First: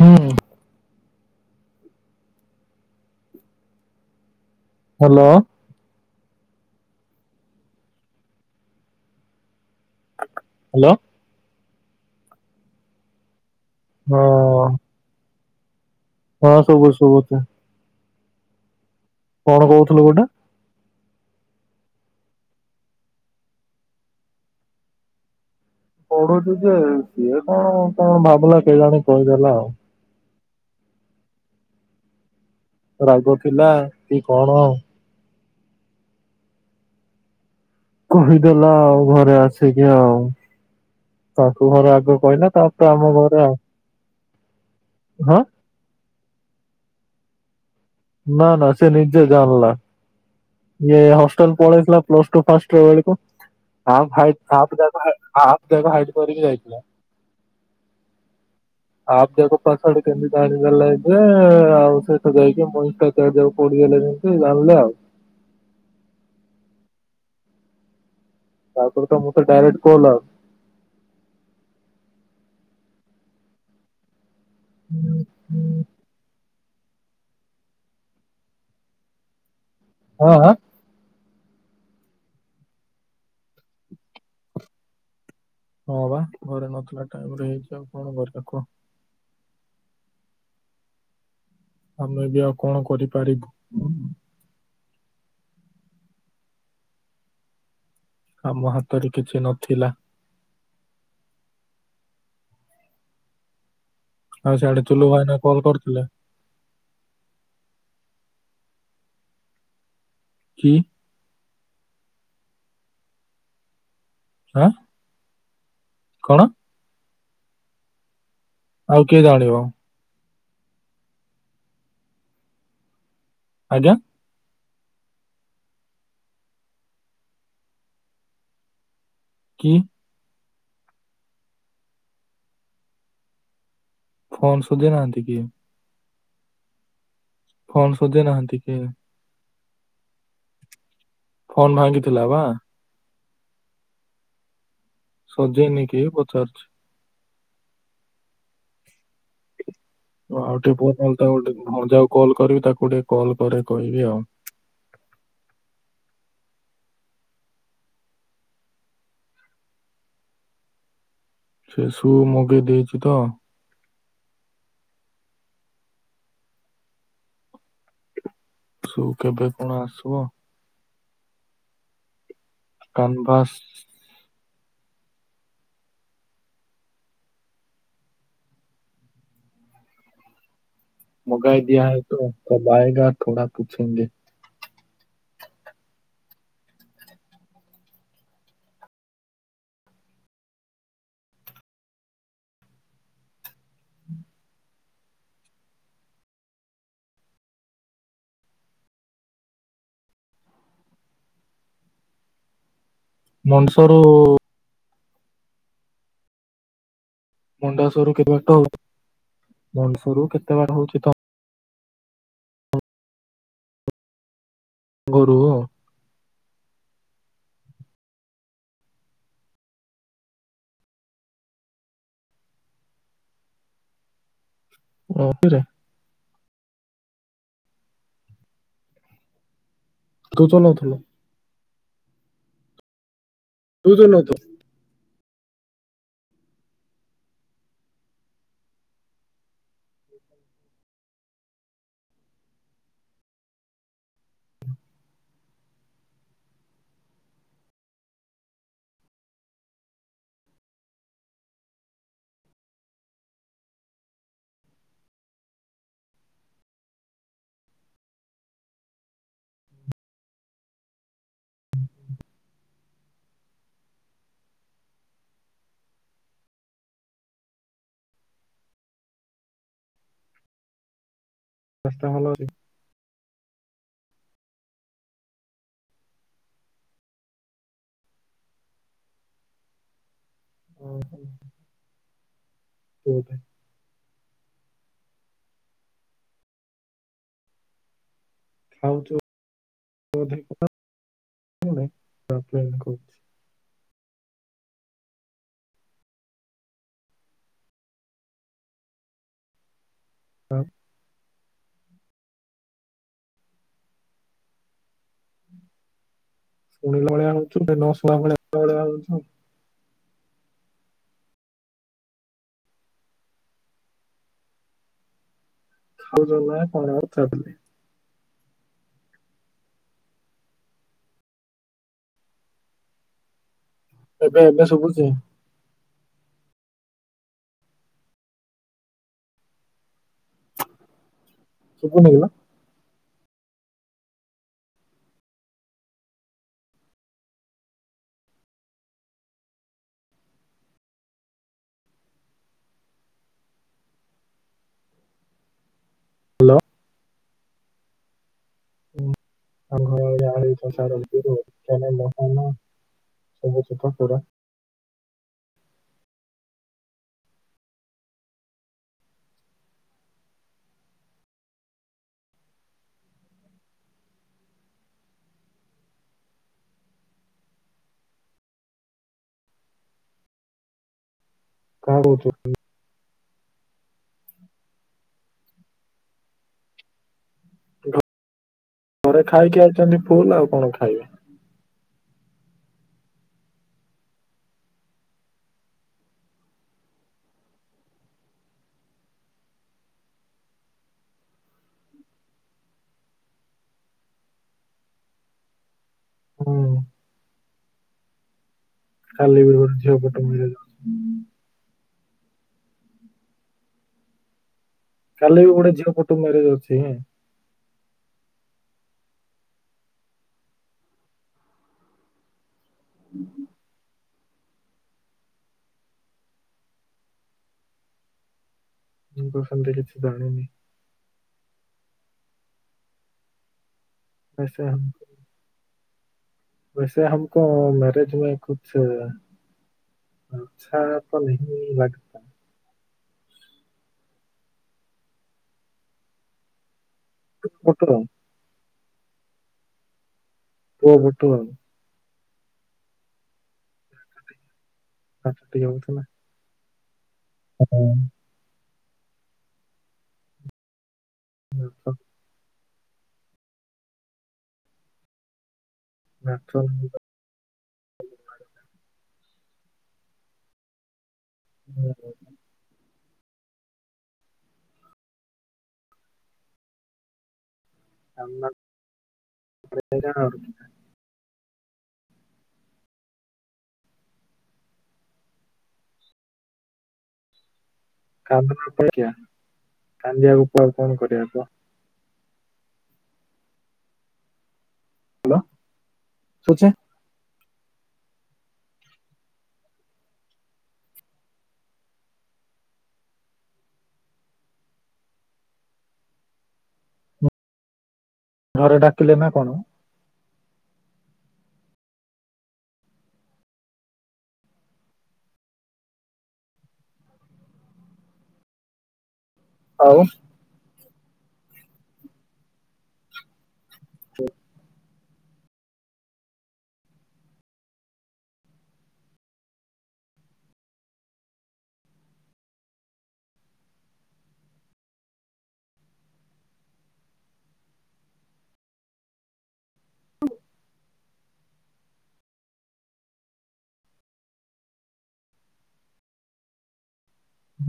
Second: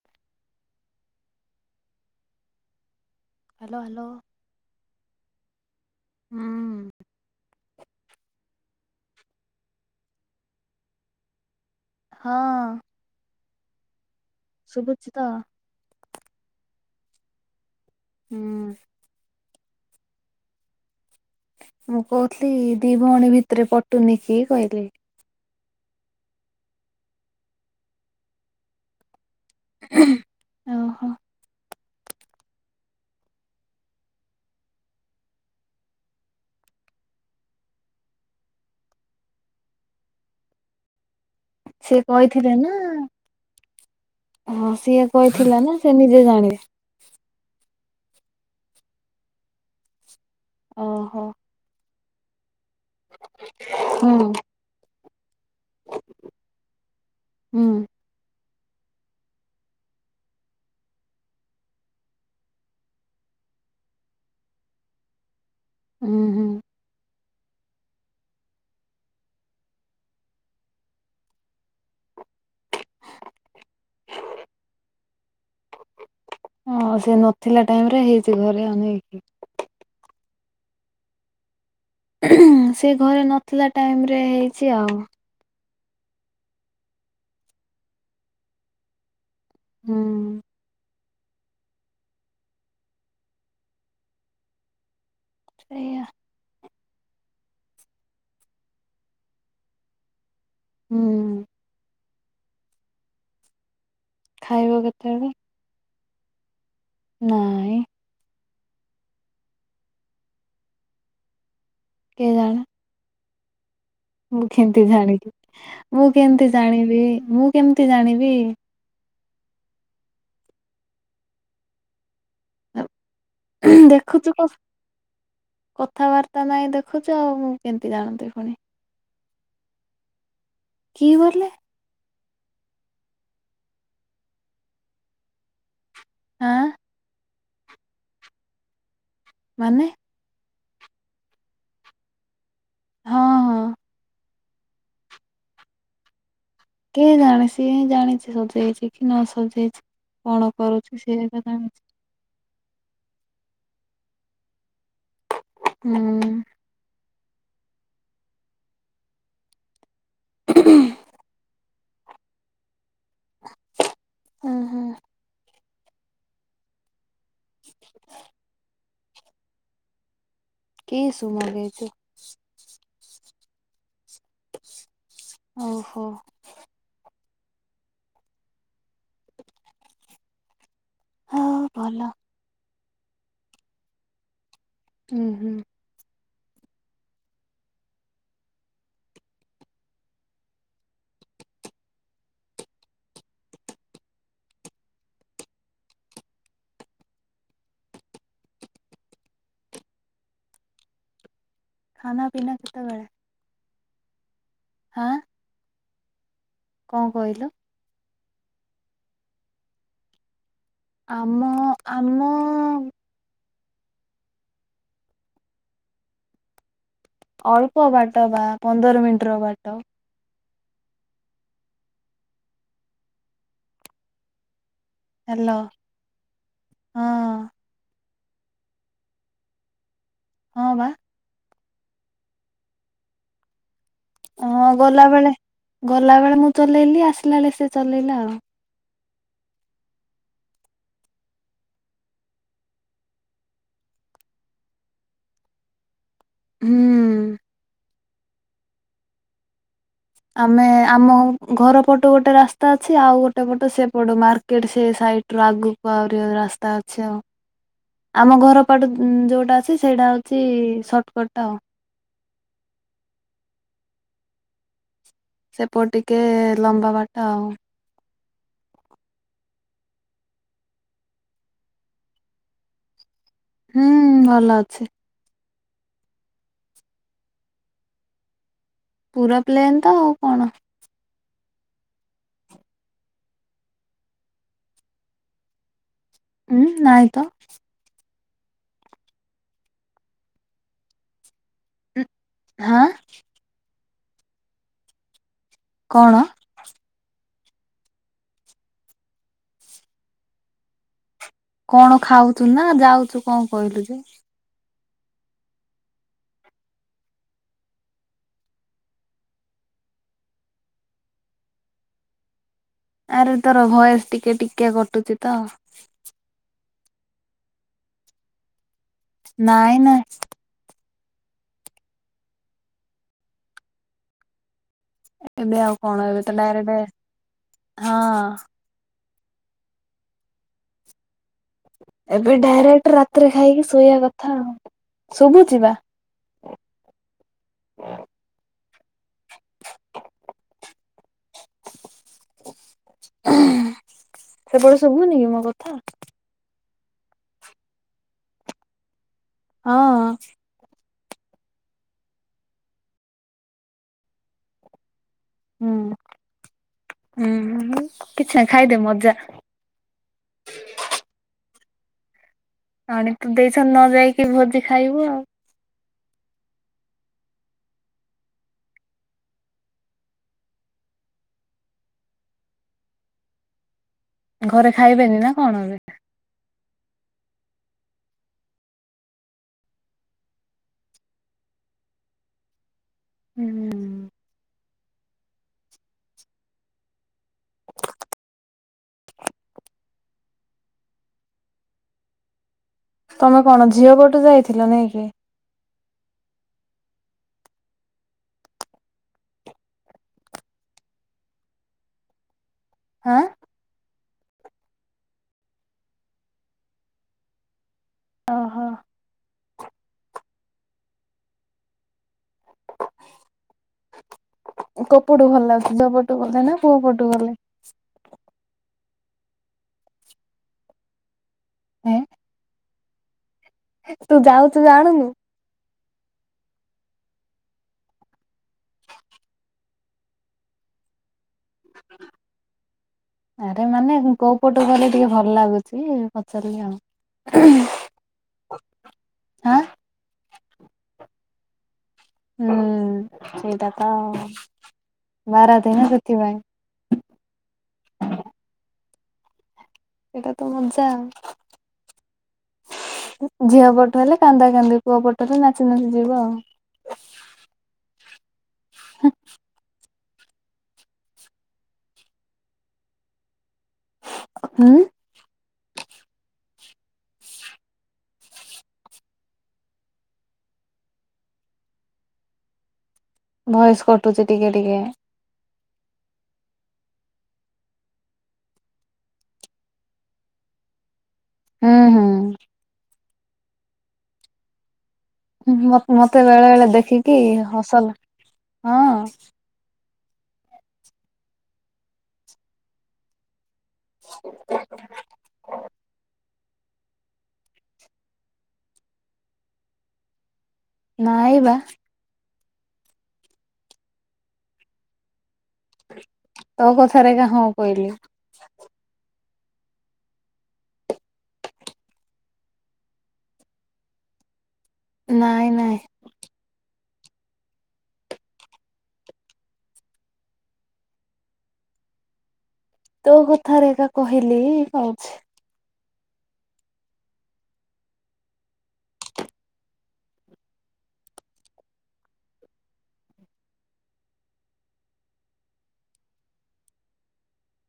ହୁଁ। Hello hello. Hello. ହୁଁ। Hello. ହଁ। ହଁ। ସୁବୁଛି ତ। ହଁ ସୁବୁ ଶୁଭୁଚି। ହୁଁ। କଣ କହୁଥିଲୁ ଗୋଟେ। ମୁଁ କହୁଥିଲି ଦି ଭଉଣୀ ଭିତରେ ପଟୁନି କିି କହିଲି। ପଡୁଜି ଯେ ସିଏ କଣ କଣ ଭାବିଲା କେୟାଣି କହିଦେଲା ଆଉ। ଓହୋ। ରାଗ ଥିଲା କି କଣ। କହିଦେଲା ଆଉ ଘରେ ଆସିକି ଆଉ। ତାଙ୍କ ଘରେ ସିଏ ଆଗ କହିଲା କହିଥିଲେ ନା ତାପରେ ଆମ ଘରେ ଆଉ। ହଁ ସିଏ ହଁ କହିଥିଲା ନା ସେ ନିଜେ ଜାଣି ନା ନା ସିଏ ନିଜେ ଜାଣିଲା ଇଏ ଓହୋ। ହଷ୍ଟେଲ ପଲେଇଥିଲା ପ୍ଲସ ଟୁ ଫାସ ହୁଁ [unintelligible] ହୁଁ। [unintelligible] ସେ ଯଉ ପଢ଼ିଦେଲେ ଯେମତି ଜାଣିଲେ ଆଉ। ହୁଁ। ହୁଁ। ତାପରେ ତ ମୁଁ ତ ଡାଇରେକ୍ଟ କହିଲ ଆଉ। [inaudible] ହଁ ସେ ନଥିଲା ଟାଇମ ରେ ହେଇଛି ଘରେ ଆ ନାଇକି। ହଁ ଆଁ। ସେ ଘରେ ନଥିଲା ଟାଇମ ରେ ହେଇଛି ଆଉ। ହଁ ବା ଘରେ ନଥିଲା ଟାଇମ ରେ ହେଇଛି ଆଉ କଣ କରିବା କୁହ। ହୁଁ। ଆମେ ବି ଆଉ କଣ କରିପାରିବୁ। ସେଇଆ। ଆମ ହାତରେ କିଛି ନଥିଲା। ହୁଁ। ଆଉ ଖାଇବ ସିଆଡୁ ଚୁଲୁ କେତେବେଳେ ଭାଇନା କଲ କରିଥିଲେ। ନାଇଁ। କି। କେଜାଣି। ମୁଁ ଆଁ କେମିତି ଜାଣିବି ମୁଁ କଣ କେମତି ଜାଣିବି ମୁଁ କେମତି ଜାଣିବି। ଆଉ କିଏ ଜାଣିବ। ଆଜ୍ଞା ଦେଖୁଚୁ କ କଥାବାର୍ତ୍ତା ନାଇଁ ଦେଖୁଛୁ ଆଉ ମୁଁ କେମିତି ଜାଣନ୍ତି ପୁଣି। ହୁଁ। କି କରଲେ। ଫୋନ ସୁଜି ନାହାନ୍ତି କି। ଆଁ। ଫୋନ୍ ସଜେଇ ନାହାନ୍ତି କି? ମାନେ ଫୋନ୍ ଭାଙ୍ଗିଥିଲା ବା। ହଁ ହଁ ସଜେଇନି କି ପଚାରୁଛି? କିଏ ଜାଣେ ସିଏ ହିଁ ଜାଣିଛି ସଜେଇଛି କି ନ ସଜେଇଛି? କଣ ଆଉ ଟିକେ ପ କରୁଛି ନହେଲେ ସେ ଏକା ତାଙ୍କୁ ଜାଣିଛି ଭଣଯାକୁ କଲ୍ କରିବି ତାକୁ ଟିକେ କଲ୍ କରେ କହିବି ଆଉ ହୁଁ। ହଁ ହୁଁ ସେସୁ ମଗେଇ ଦେଇଛି ତ। ହୁଁ ହୁଁ। ସୁ କେବେ କଣ ଆସିବ? କେ ସୁମରେଛୁ? କାନଭାସ। ଓହୋ। ମଗାଇ ହଉ ଦିଆ ଭଲ ହେଇଥିଲା ତବ ଆଏଗା ଥୋଡ଼ା ପୁଛେଙ୍ଗେ। ହୁଁ ହୁଁ। ଖାନା ପିନା କେତେବେଳେ? ମଣିଷ ରୁ ହା। କଣ କହିଲ? ମଣ୍ଡାସରୁ କେତେ ବାଟ ମଣ୍ଡାସରୁ କେତେ ବାଟ ହଉଛି ତମ ଆମ ଆମ ଗୋରୁ ଅଳ୍ପ ବାଟ ବା ପନ୍ଦର ମିନିଟ ର ବାଟ। ହାଲୋ କିରେ ହଁ। ତୁ ହଁ ବା ଚଲଉଥିଲୁ? ତୁ ଚଳଉଥୁ ହଁ ଗଲାବେଳେ ଗଲାବେଳେ ମୁଁ ଚଲେଇଲି ଆସିଲା ବେଳେ ସେ ଚଲେଇଲା ଆଉ ହୁଁ। ଆମେ ଆମ ଘର ପଟୁ ଗୋଟେ ରାସ୍ତା ଅଛି ଆଉ ଗୋଟେ ପଟ ସେପଟୁ ମାର୍କେଟ ସେ ସାଇଡ୍ ଟ୍ରାକ ଉପରି ରାସ୍ତା ଅଛି ଆଉ ଆମ ଘର ପଟ ଯୋଉଟା ଅଛି ସେଇଟା ହଉଛି ସର୍ଟକଟ ଟା ଆଉ ସେପଟେ ଟିକେ ଲମ୍ବା ବାଟ ଆଉ ରାସ୍ତା ଭଲ ଅଛି? ହୁଁ ଭଲ ଅଛି। ପୁରା ପ୍ଲେନ୍ ତ ଆଉ କଣ? ଓହୋ ବୋଧେ। ହୁଁ ନାଇ ତ। ଉଁ ହାଁ [inaudible] କଣ? ଆଉ କଣ ଖାଉଛୁ ନା ଗାଉଛୁ କଣ କହିଲୁ ଯେ? ଶୁଣିଲା ଭଳିଆ ହଉଚୁ ନଶୁଣିଲା ଭଳିଆ ଭଳିଆ ହଉଚୁ ଆରେ ତୋର ଭଏସ ଟିକେ ଟିକେ କଟୁଛି ତ ଖାଉଛନ୍ତି ନା କଣ ପଚାରୁଥିଲି? ନାଇ ନାଇ। ଏବେ ଏବେ ଶୁଭୁଛି? ଏବେ ଆଉ କଣ ଏବେ ତ ଡାଇରେକ୍ଟେ ହଁ। ଶୁଭୁନି କିଲୋ ଏବେ ଡାଇରେକ୍ଟ ରାତିରେ ଖାଇକି ଶୋଇବା କଥା ଆଉ ଶୁଭୁ ଚି ବା। ସେପଟେ ଶୁଭୁନି କି ମୋ କଥା? ଲୋ। [unintelligible] ହଁ [unintelligible] ଛି ତ ପୁରା। ହୁଁ, ହୁଁ, କିଛି ନାଇ ଖାଇଦେ, ମଜା! ଆଣି ତୁ ଦେଇଛନ, ନ ଯାଇକି ଭୋଜି ଖାଇବୁ ଆଉ। [inaudible] ଘରେ ଖାଇବେନି ନା କଣ ଏବେ? ଘରେ ଖାଇକି ଆଇଛନ୍ତି ଫୁଲ୍, ଆଉ କଣ ଖାଇବେ? ହୁଁ। ତମେ କଣ ଝିଅ ପଟୁ ଯାଇଥିଲ ନାଇଁ କି? ହୁଁ। କାଲି ବି ଗୋଟେ ଝିଅ ପଟୁ ମୁଁ ଯାଇ ହାଁ। କାଲି ବି ଗୋଟେ ଝିଅ ପଟୁ ମ୍ୟାରେଜ୍ ଅଛି ହେଁ। ଓହୋ। ହୁଁ, ହୁଁ। କଉପଟୁ ଭଲ ଲାଗୁଛି? ଝିଅ ପଟୁ ଗଲେ ନା, ପୁଅ ପଟୁ ଗଲେ? ମୁଁ ତ୍ ସେମିତି କିଛି ଜାଣିନି। ହେଁ। ତୁ ଯାଉଛୁ ଜାଣିନୁ? ବେସେ ହମକୋ ମ୍ୟାରେଜ୍ ମେ କୁଛ୍ ଆଚ୍ଛା ତ ନେହିଁ ଲାଗତା। ଆରେ ମାନେ କୋଉ, ପଟୁ ଗଲେ ଟିକେ ଭଲ ଲାଗୁଛି, ପଚାରିଲି ଆଉ। ପୋଟଳ ଆଁ। ପୁଅ ପଟୁ ଆଉ। ହୁଁ, ସେଇଟା ତ ଆଉ। ବାରାତ ନା ସେଥିପାଇଁ। ହୁଁ। ଏଇଟା ତ ମଜା ଆଉ। [unintelligible] ଝିଅ ପଟୁ, ହେଲେ କାନ୍ଦା କାନ୍ଦି, ପୁଅ ପଟ ହେଲେ ନାଚି ନାଚି ଯିବ ଆଉ। [unintelligible] ହୁଁ। ହୁଁ। ସାମନାକୁ, ଥରେ ହଇରାଣ ଆଉ ଭୟସ୍ କଟୁଛି ଟିକେ ଟିକେ। କାନ୍ଦୁ ନଥେ କିଆ? କାନ୍ଦିିବାକୁ କୁଆରେ କଣ କରିବା କୁହ? ହୁଁ ହୁଁ। ହ୍ୟାଲୋ ମତେ ବେଳେ ବେଳେ ଶୁଣୁଛେ ଦେଖିକି ହସ ଲା, ହଁ। ଘରେ ଡାକିଲେ, ନା କଣ? ନାଇ ବା। ତୋ କଥାରେ ଗା ହଁ କହିଲି। ଆଉ ସେ ନାଇଁ ନାଇଁ। ତୋ କଥାରେ କା କହିଲି କଉଛି।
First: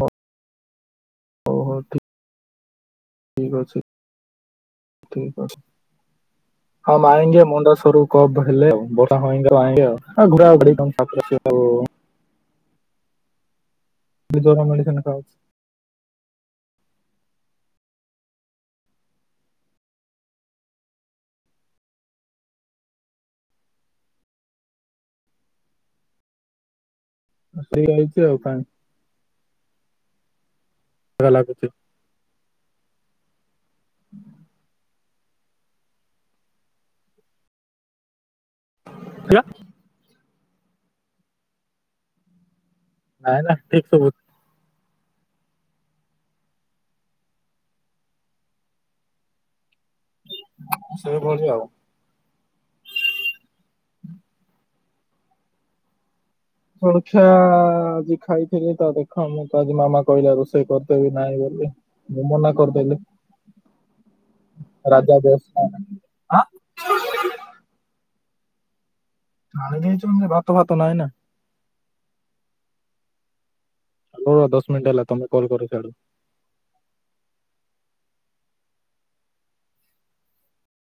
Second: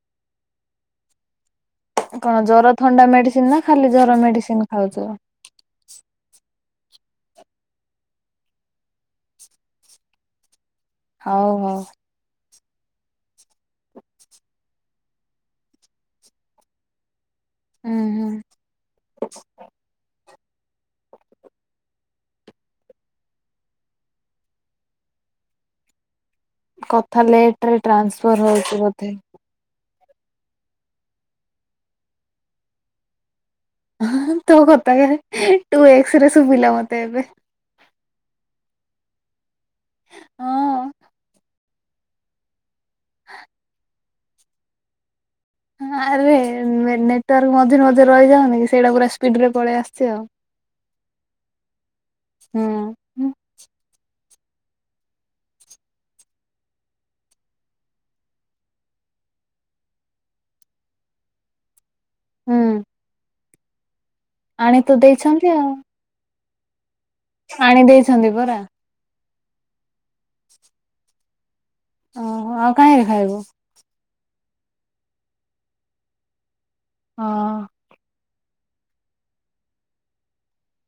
ବ୍ ହ ହୋ ଠିକ୍। କଣ ଜର ଥଣ୍ଡା ମେଡିସିନ୍ ନା, ଖାଲି ଜର ମେଡିସିନ୍ ଖାଉଛ? ହଁମ୍ ଆଏଙ୍ଗେ ମୁଣ୍ଡ ସରରୁ କ ଵହେଲେ [unintelligible] ସ ହଉ ହଉ [unintelligible] ବି ଜର ମେଡିସିନ ଖାଉଛି। ହୁଁ ହୁଁ। କଥା ଲେଟରେ ହେଇଯାଇଛି ଆଉ ଟ୍ରାନ୍ସଫର କାଇଁ ହଉଛି ବୋଧେ ଏରା ଲାଗୁଚି। ତୋ କଥା କାଇଁ ଟୁ ଏକ୍ସରେ ଶୁଭିଲା ମତେ ଏବେ ହାଲୋ। ହଁ। ନାଇଁ ନା ଠିକ୍ ସବୁ। ହଁ ଆରେ ମେନେଟର ମଝିରେ ମଝିରେ ରହିଯାଉନ କି ସେଇଟା ପୁରା ସ୍ପିଡ ରେ ପଳେଇ ଆସ ସେ ଭଳିଆ ଆଉ ହୁଁ। ଜଳଖିଆ ଆଜି ଖାଇଥିଲି ତ ଦେଖ ତ ଆଜି ମାମା କହିଲା ରୋଷେଇ କରିଦେବି ନାହିଁ ବୋଲି। ମୁଁ ମନା ହୁଁ କରିଦେଲି ଆଣି ତ ରାଜା ଦେଇଛନ୍ତି [unintelligible] ପାାଣି ଦେଇଛନ୍ତି ପରା। ଆଣି ଦେଇ ଯେ ଭାତ ଭାତ ନାଇଁ ନା ଓହୋ ଆଉ କାହିଁରେ ଖାଇବୁ ହ ଦଶ ମିନିଟ ହେଲା ତମେ କଲ କରଛଆଡୁ। ହଁ।